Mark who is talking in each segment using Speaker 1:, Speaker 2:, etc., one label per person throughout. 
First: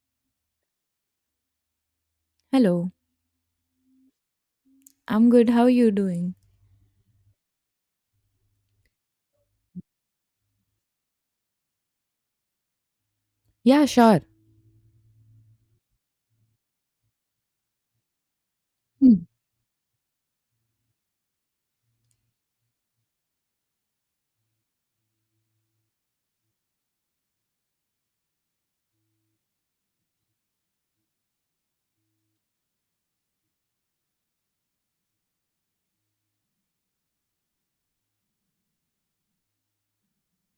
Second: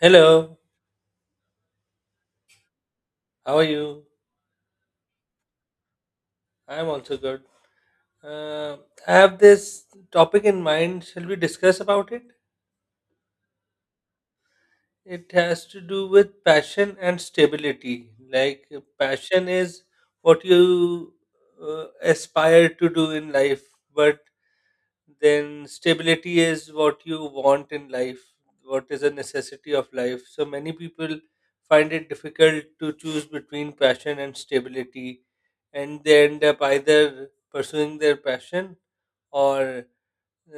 Speaker 1: Hello,
Speaker 2: Hello,
Speaker 1: how are you?
Speaker 2: I'm good. How are you doing?
Speaker 1: I'm also good. Uh, I have this topic in mind. Shall we discuss about it?
Speaker 2: Yeah, sure.
Speaker 1: It has to do with passion and stability. Like,
Speaker 2: Hmm.
Speaker 1: passion is what you aspire to do in life, but then stability is what you want in life, what is a necessity of life. So many people find it difficult to choose between passion and stability, and they end up either pursuing their passion or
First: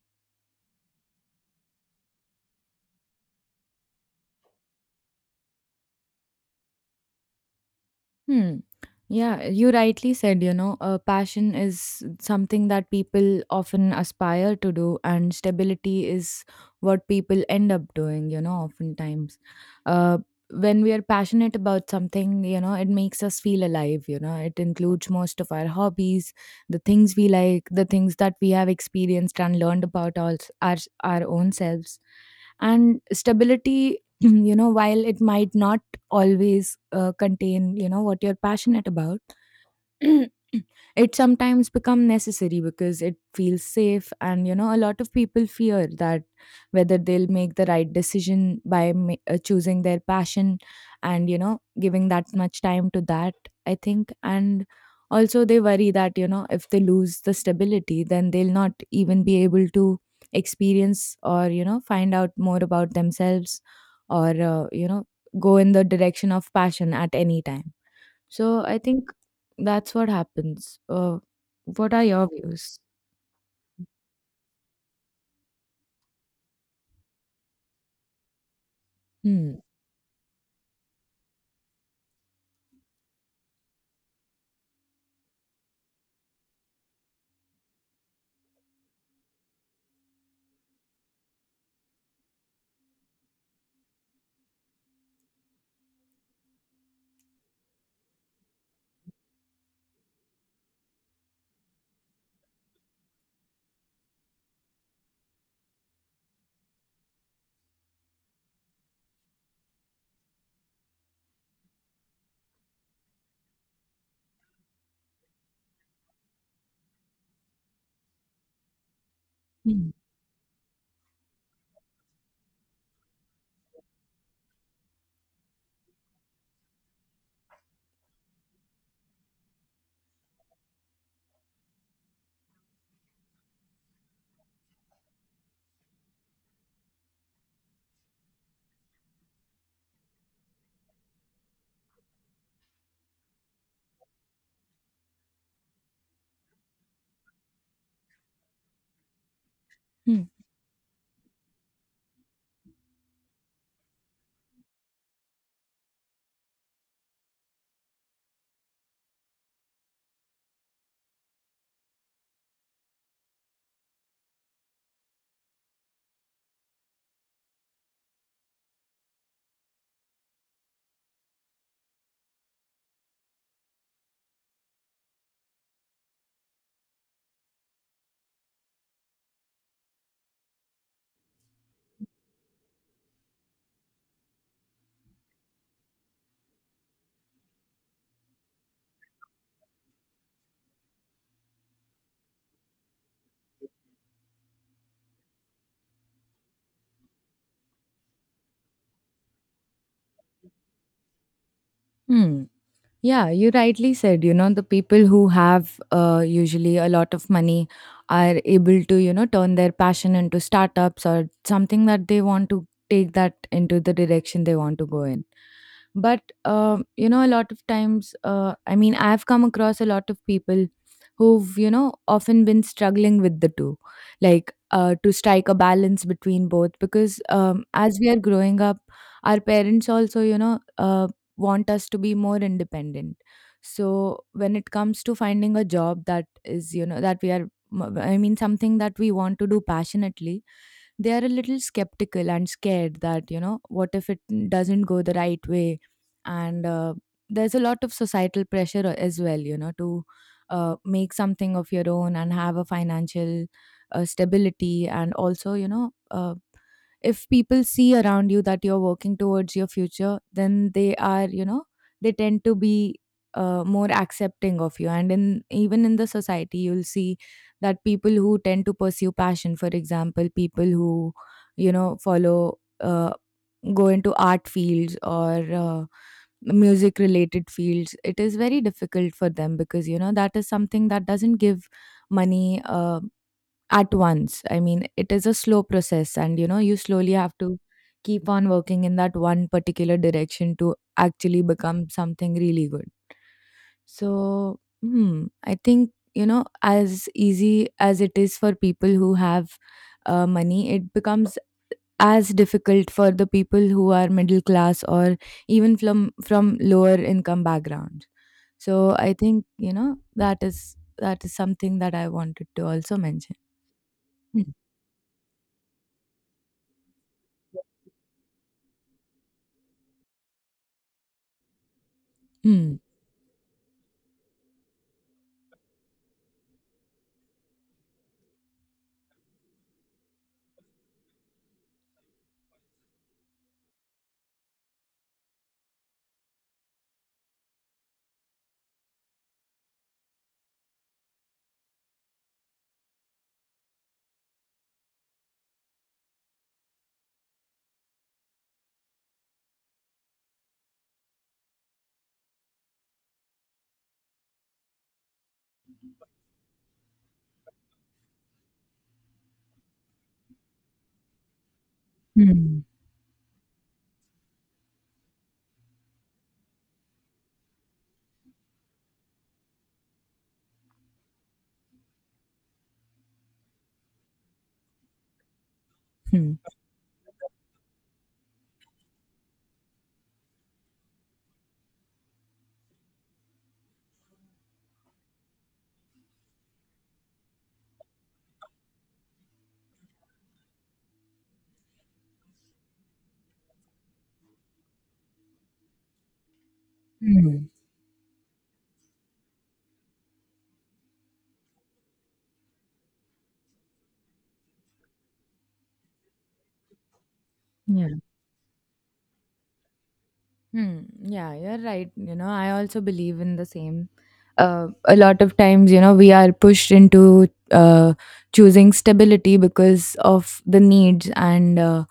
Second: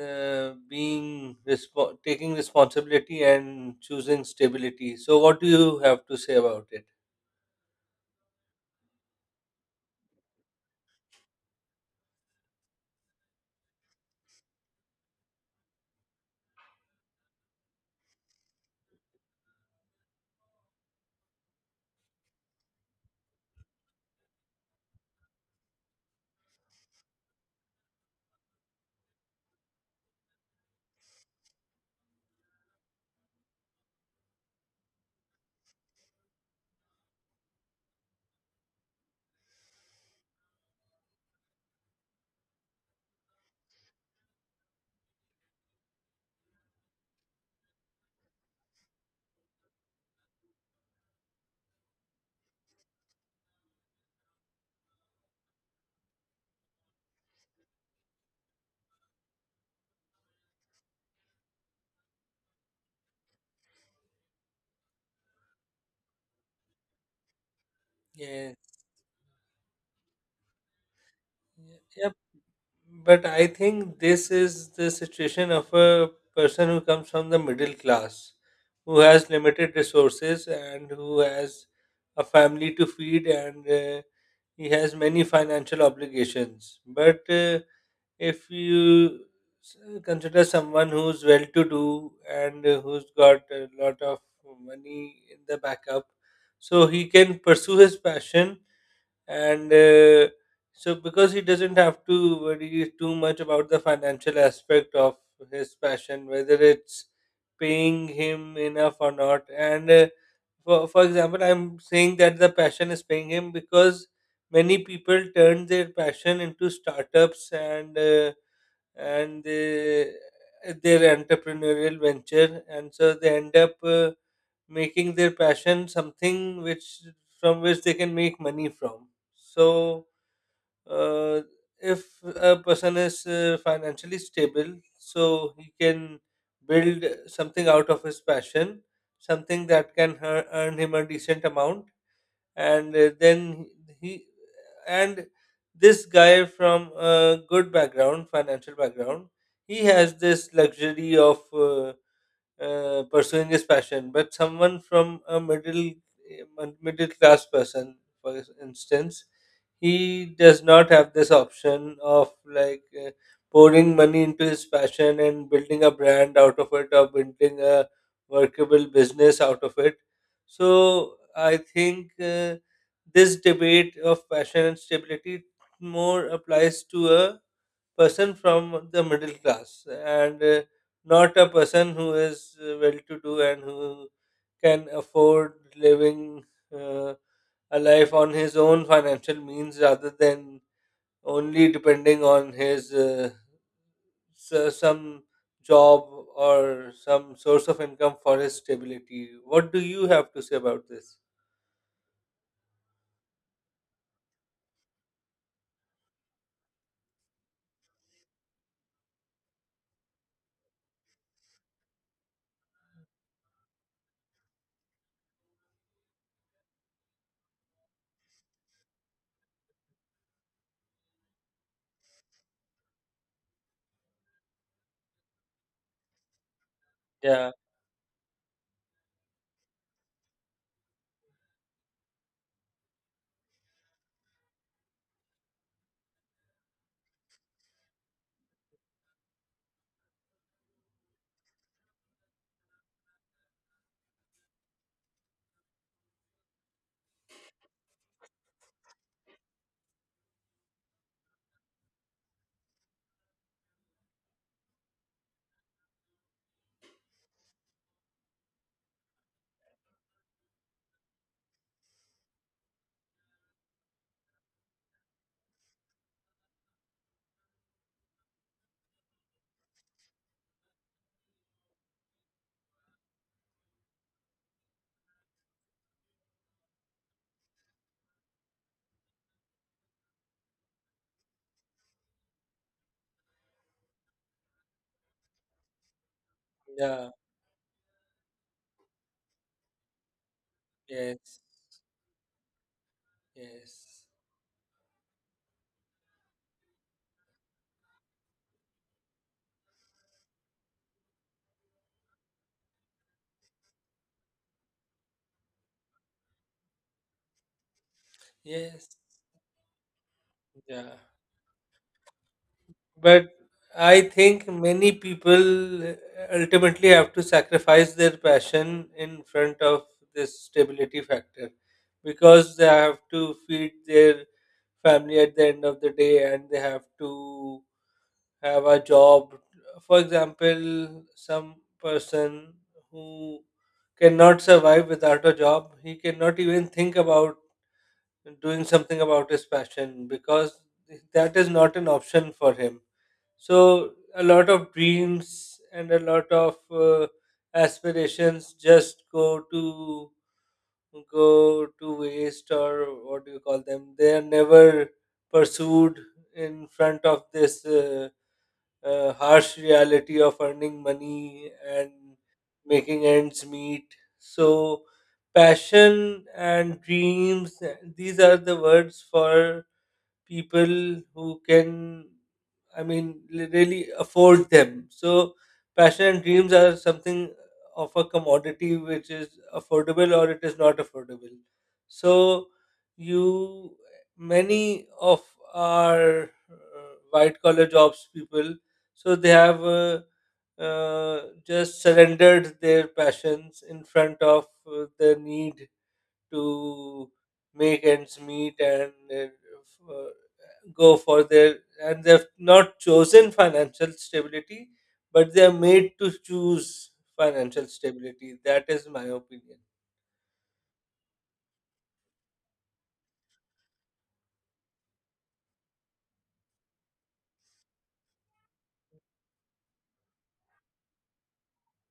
Speaker 1: taking responsibility and choosing stability. So what do you have to say about it?
Speaker 2: Hmm. Yeah, you rightly said, you know, passion is something that people often aspire to do, and stability is what people end up doing, you know, oftentimes. Uh, when we are passionate about something, you know, it makes us feel alive, you know, it includes most of our hobbies, the things we like, the things that we have experienced and learned about our, our own selves. And stability, you know, while it might not always contain you know what you're passionate about it sometimes become necessary because it feels safe, and you know a lot of people fear that whether they'll make the right decision by choosing their passion, and you know giving that much time to that. I think, and also they worry that you know if they lose the stability then they'll not even be able to experience or you know find out more about themselves, or you know go in the direction of passion at any time.
Speaker 1: Yeah.
Speaker 2: So I think that's what happens. What are
Speaker 1: Yep.
Speaker 2: your views?
Speaker 1: But I think this is the situation of a person who comes from the middle class, who has
Speaker 2: Hmm.
Speaker 1: limited resources and who has a family to feed, and he has many financial obligations. But if you s- consider someone who's well to do and who's got a lot of money in the backup, so he can pursue his passion, and so because he doesn't have to worry too much about the financial aspect of his passion, whether it's paying him enough or not. And for example, I'm saying that the passion is paying him because many people turn their passion into startups and uh, and
Speaker 2: Hmm.
Speaker 1: uh, their entrepreneurial venture, and so they end up making their passion something which from which they can make money from. So uh, if a person is financially stable, so he can build something out of his passion, something that can earn him a decent amount. And uh, then he and this guy from a good background, financial background, he has this luxury of pursuing his passion. But someone from a middle class person, for instance, he does not have this option of, like, pouring money into his passion and building a brand out of it, or building a workable business out of it. So I think this debate of passion and stability more applies to a person from the middle class, and not a person who is well to do and who can afford living uh, a life on his own financial means rather than only depending on his some job or some source of income for his stability. What do you have to say about this?
Speaker 2: Hmm. Yeah, you rightly said, you know, the people who have usually a lot of money are able to, you know, turn their passion into startups or something that they want to take that into the direction they want to go in. But, you know, a lot of times, I mean, I've come across a lot of people who've, you know, often been struggling with the two, like to strike a balance between both, because
Speaker 1: Yeah,
Speaker 2: as we are growing up, our parents also, you know, want us to be more independent. So when it comes to finding a job that is you know that we are, I mean, something that we want to do passionately, they are a little skeptical and scared that you know what if it doesn't go the right way. And there's a lot of societal pressure as well, you know, to make something of your own and have a financial stability, and also you know, if people see around you that you're working towards your future, then they are, you know, they tend to be more accepting of you. And in, even in the society you'll see that people who tend to pursue passion, for example people who you know follow, go into art fields or music related fields, it is very difficult for them because you know that is something that doesn't give money at once. I mean, it is a slow process, and you know, you
Speaker 1: yeah,
Speaker 2: slowly have to keep on working in that one particular direction to
Speaker 1: yes,
Speaker 2: actually become something really good.
Speaker 1: yes,
Speaker 2: So, hmm, I think you know, as easy as it is for people who have money, it becomes as difficult for the people who are middle class or even from lower income backgrounds. So,
Speaker 1: yes,
Speaker 2: I think you know that is
Speaker 1: yeah.
Speaker 2: that is something that I wanted to also
Speaker 1: But
Speaker 2: mention.
Speaker 1: I
Speaker 2: Hmm.
Speaker 1: think many people ultimately have to sacrifice their passion in front of this stability factor, because they
Speaker 2: Hmm.
Speaker 1: have to feed their family at the end of the day and they have to have a job. For example, some person who cannot survive without a job, he cannot even think about doing something about his passion because that is not an option for him. So a lot of dreams and a lot of aspirations just go to waste, or what do you call them? They are never pursued in front of this harsh reality of earning money and
Speaker 2: Hmm.
Speaker 1: making ends meet. So passion and dreams, these are the words for people who can, I mean, really afford them. So passion and
Speaker 2: Hmm.
Speaker 1: dreams are something of a commodity which is affordable or it is not affordable. So, you, many of our white collar jobs people, so they have just surrendered their passions in front of the need to
Speaker 2: Mm.
Speaker 1: make ends meet, and uh, go for their and they've not chosen financial stability, but they are made to choose financial
Speaker 2: Yeah.
Speaker 1: stability. That is my opinion.
Speaker 2: Hmm. Yeah, you're right. You know, I also believe in the same. A lot of times, you know, we are pushed into choosing stability because of the needs, and,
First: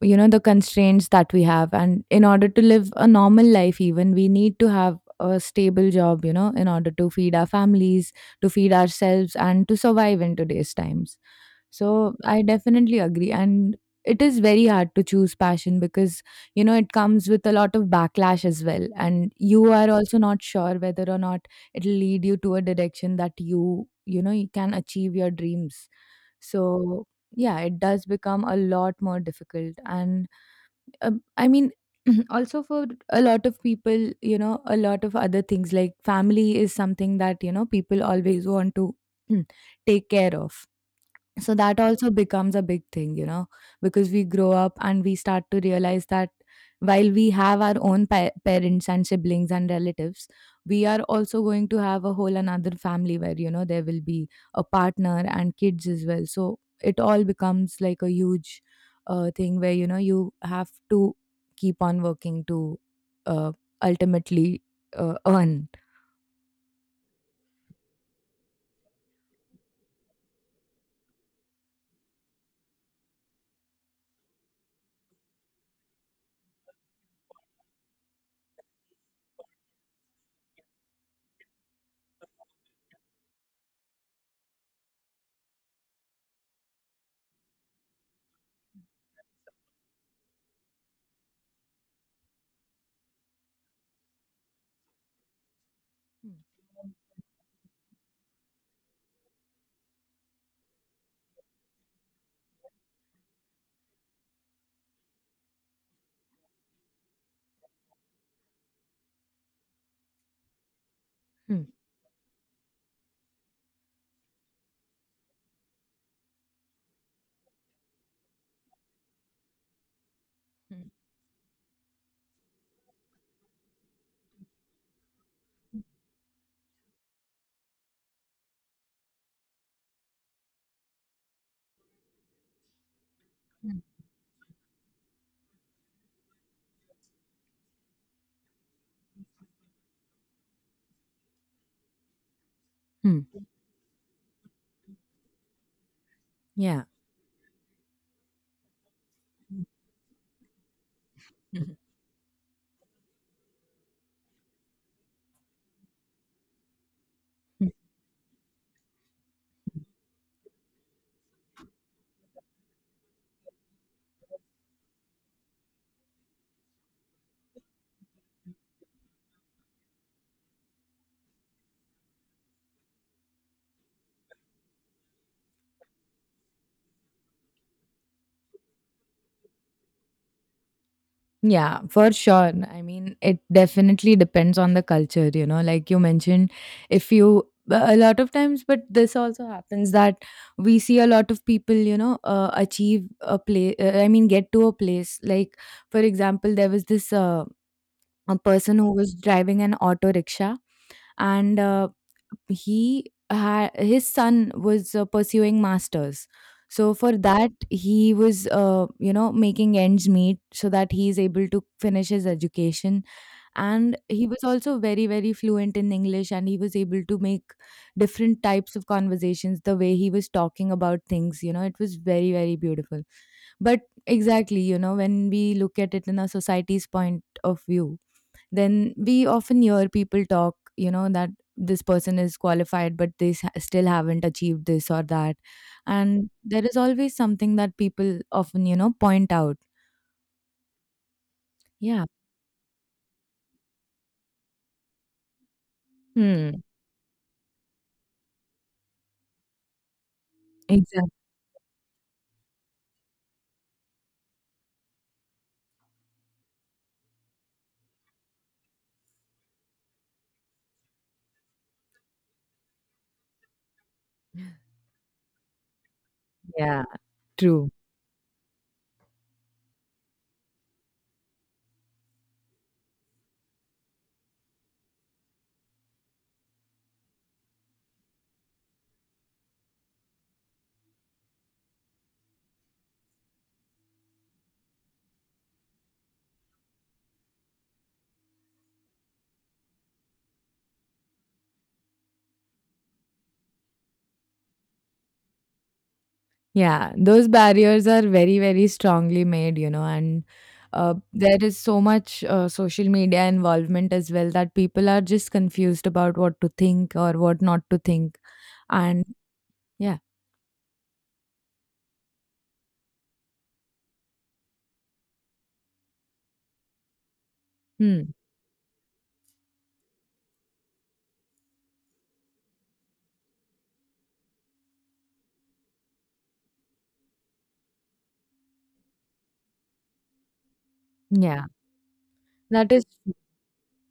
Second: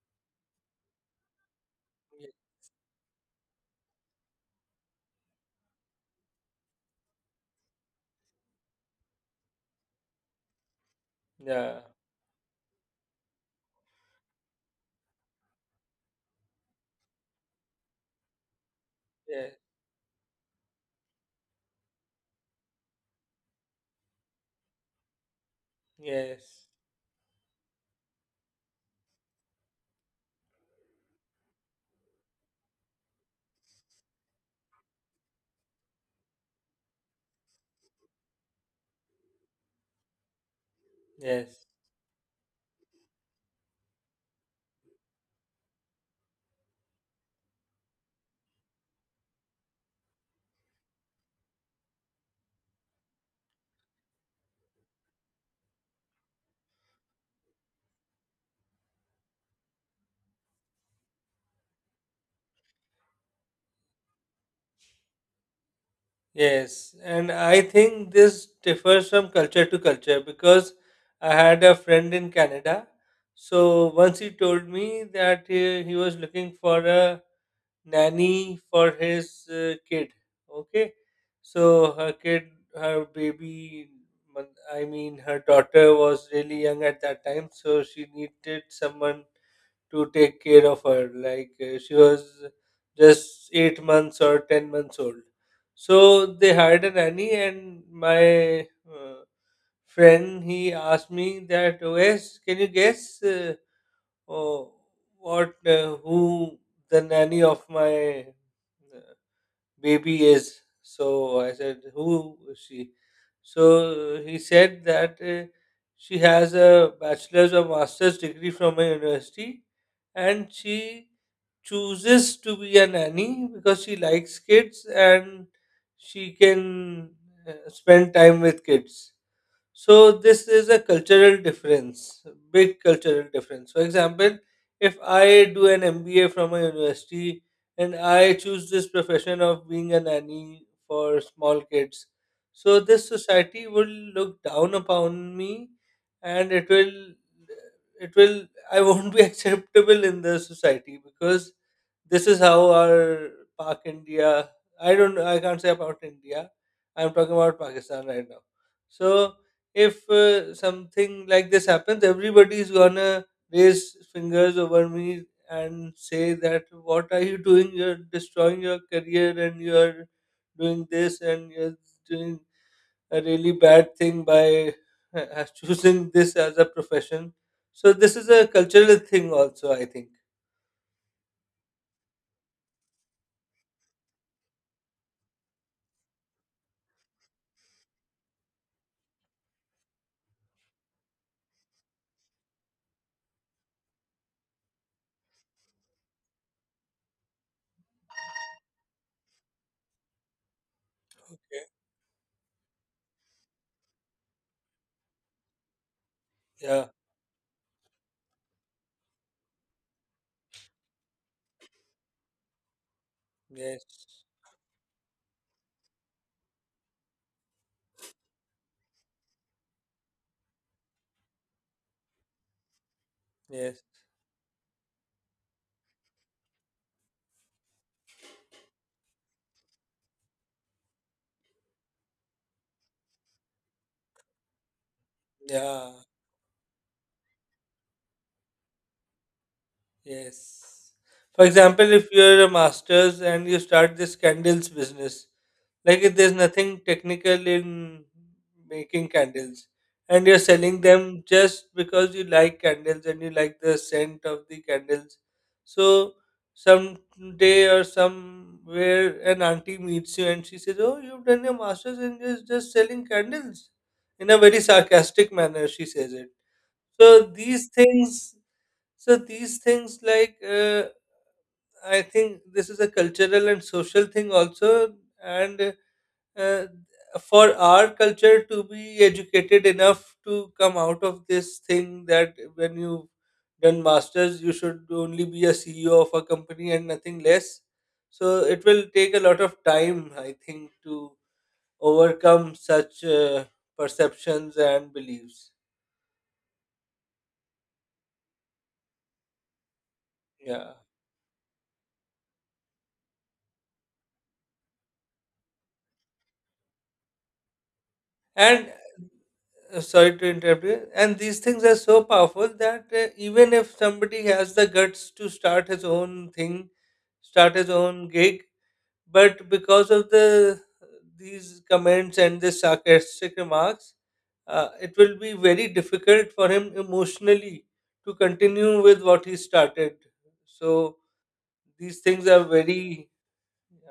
Speaker 2: you know, the constraints that we have. And in order to live a normal life, even, we need to have a stable job, you know, in order to feed our families, to feed ourselves, and to survive in today's times.
Speaker 1: Yeah,
Speaker 2: So I definitely agree. And it is very hard to choose passion because, you know, it comes with a lot of backlash as well. And
Speaker 1: yeah,
Speaker 2: you are also not sure whether or not it'll lead you to a direction that you know, you can achieve your dreams.
Speaker 1: yes,
Speaker 2: So, yeah, it does become a lot more difficult. And I mean, also for a lot of people, you know, a lot of other things like family is something that, you know, people always want to take care of. So
Speaker 1: yes,
Speaker 2: that also becomes a big thing, you know, because we grow up and we start to realize that while we have our own parents and siblings and relatives, we are also going to have a whole another family where, you know, there will be a partner and kids as well. So it all becomes like a huge thing where, you know, you have to keep on working to uh, ultimately earn.
Speaker 1: yes. And I think this differs from culture to culture, because I had a friend in Canada. So once he told me that he was looking for a nanny for his kid. Okay, so her kid, her baby, I mean, her daughter was really young at that time, so she needed someone to take care of her. Like, she was just 8 months or 10 months old. So they hired a nanny, and my uh, friend, he asked me that, "Wes, can you guess oh, what who the nanny of my uh, baby is?" So I
Speaker 2: Hmm.
Speaker 1: said, who is she? So he said that she has a bachelor's or master's degree from a university, and she chooses to be a nanny because she likes kids and she can spend time with kids. So this is a cultural difference, big cultural difference.
Speaker 2: Hmm.
Speaker 1: For example, if I do an MBA from a university and I choose this profession of being a nanny for small kids, so this
Speaker 2: Hmm.
Speaker 1: society will look down upon me, and
Speaker 2: Yeah.
Speaker 1: it will, I won't be acceptable in the society, because this is how our Pak India. I don't. I can't say about India. I'm talking about Pakistan right now. So if something like this happens, everybody's gonna raise fingers over me and say that what are you doing? You're destroying your career, and you're doing this, and you're doing a really bad thing by choosing this as a profession. So this is a cultural thing also, I think.
Speaker 2: Yeah, for sure. I mean, it definitely depends on the culture, you know, like you mentioned, if you, a lot of times, but this also happens that we see a lot of people, you know, achieve a place, I mean, get to a place. Like, for example, there was this a person who was driving an auto rickshaw, and
Speaker 1: Yeah,
Speaker 2: he had, his son was pursuing masters.
Speaker 1: yeah,
Speaker 2: So for that he was, you know, making ends meet so that he is able to finish his education. And
Speaker 1: yes,
Speaker 2: he was also very fluent in english, and he was able to make different types of conversations. The way he was talking about things, you know, it was very beautiful. But
Speaker 1: yes,
Speaker 2: exactly, you know, when we look at it in a society's point of view, then we often hear people talk, you know, that this person is qualified but they still haven't achieved this or that,
Speaker 1: yeah,
Speaker 2: and there is always something that people often you know point out.
Speaker 1: yes. For example,
Speaker 2: Yeah.
Speaker 1: if you're a master's and you start this candles business, like, if there's
Speaker 2: Hmm.
Speaker 1: nothing technical in making candles and you're selling
Speaker 2: Exactly.
Speaker 1: them just because you like candles and you like the scent of the candles. So some day or somewhere an auntie meets you and she says, "Oh, you've done your master's and you're just selling candles," in a very sarcastic manner, she says it.
Speaker 2: Yeah.
Speaker 1: So
Speaker 2: True.
Speaker 1: these things, like, I think this is a cultural and social thing also, and uh, for our culture to be educated enough to come out of this thing that when you've done masters, you should only be a CEO of a company and nothing less. So it will take a lot of time, I think, to overcome such perceptions and beliefs.
Speaker 2: Yeah, those barriers are very strongly made, you know, and
Speaker 1: Yeah,
Speaker 2: there is so much social media involvement as well that people are just confused about what to think or what not to think,
Speaker 1: and
Speaker 2: and yeah.
Speaker 1: Sorry to interrupt you. And these things are so powerful that even if somebody has the guts to start his own thing, start his own
Speaker 2: Hmm.
Speaker 1: gig, but because of the these comments and the sarcastic remarks, it will be very difficult for him emotionally to continue with what he started. So
Speaker 2: Yeah,
Speaker 1: these things are
Speaker 2: that is,
Speaker 1: very,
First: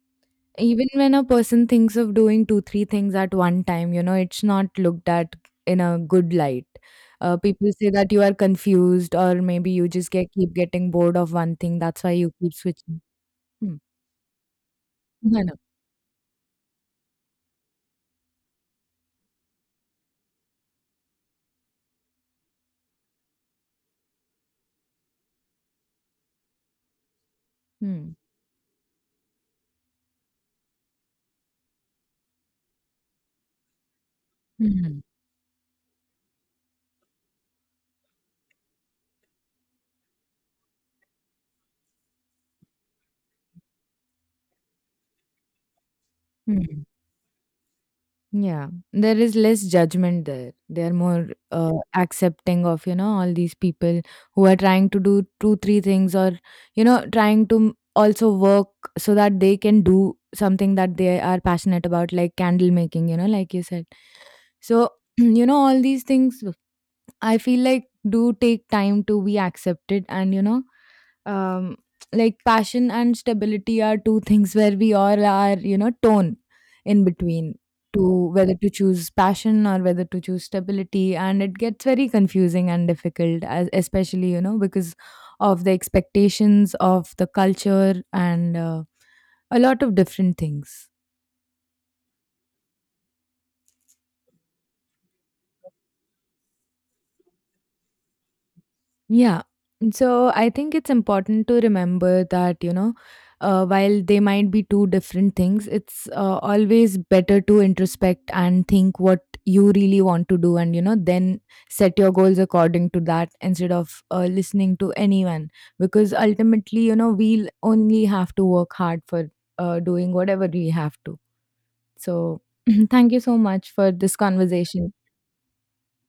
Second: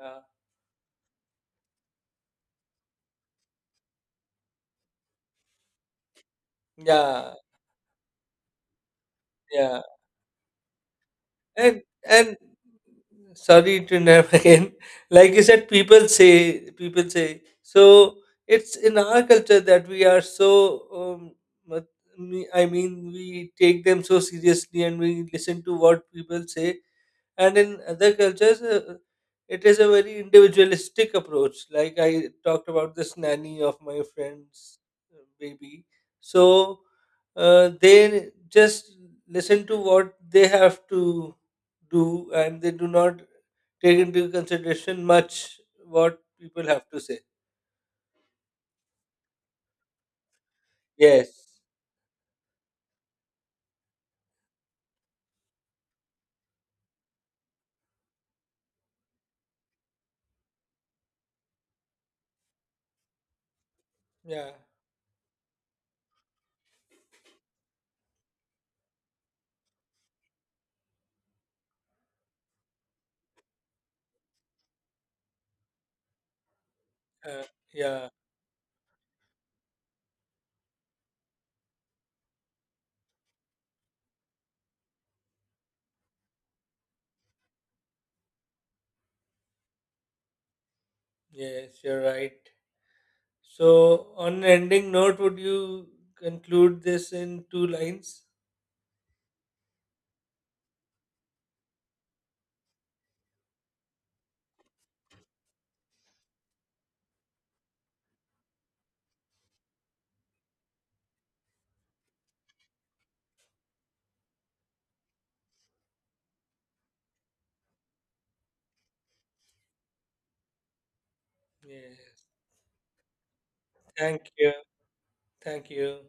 Speaker 1: uh,
Speaker 2: even when a person thinks of doing two, three things at one time, you know, it's not looked at in a good light.
Speaker 1: yeah,
Speaker 2: People say that you are confused, or maybe
Speaker 1: yeah.
Speaker 2: you just get, keep getting bored of one thing.
Speaker 1: And
Speaker 2: That's why you
Speaker 1: and
Speaker 2: keep switching. Hmm.
Speaker 1: sorry to interrupt again. Like
Speaker 2: I
Speaker 1: you
Speaker 2: know.
Speaker 1: said, people say so. It's in our culture that we are so. Um, mat- I mean, we take them so seriously, and we listen to what people say. And in
Speaker 2: Hmm.
Speaker 1: other cultures, it is a very individualistic approach. Like, I talked about this nanny of my friend's
Speaker 2: Hmm.
Speaker 1: baby. So they just listen to what they have to do, and they do not take into consideration much what people
Speaker 2: Hmm.
Speaker 1: have to say.
Speaker 2: Yeah, there is less judgment there. They are more
Speaker 1: Yes,
Speaker 2: accepting of, you know, all these people who are trying to do two, three things, or, you know, trying to also work so that they can do something that they are passionate about, like candle making, you know, like you said.
Speaker 1: yeah,
Speaker 2: So, you know, all these things I feel like do take time to be accepted, and, you know, um, like passion and stability are two things where we all are you know torn in
Speaker 1: uh,
Speaker 2: between
Speaker 1: yeah.
Speaker 2: to whether to choose passion or whether to choose stability, and it gets very confusing and difficult as, especially you know because of the expectations of the culture and a lot of different things.
Speaker 1: Yes, you're right. So on an ending note, would you conclude this in 2 lines?
Speaker 2: Yeah. So I think it's important to remember that, you know, while they might be two different things, it's always better to introspect and think what you really want to do and, you know, then set your goals according to that instead of listening to anyone. Because ultimately, you know, we'll only have to work hard for doing whatever we have to.
Speaker 1: Yes.
Speaker 2: So thank you so much for this
Speaker 1: Thank you.
Speaker 2: conversation.
Speaker 1: Thank you.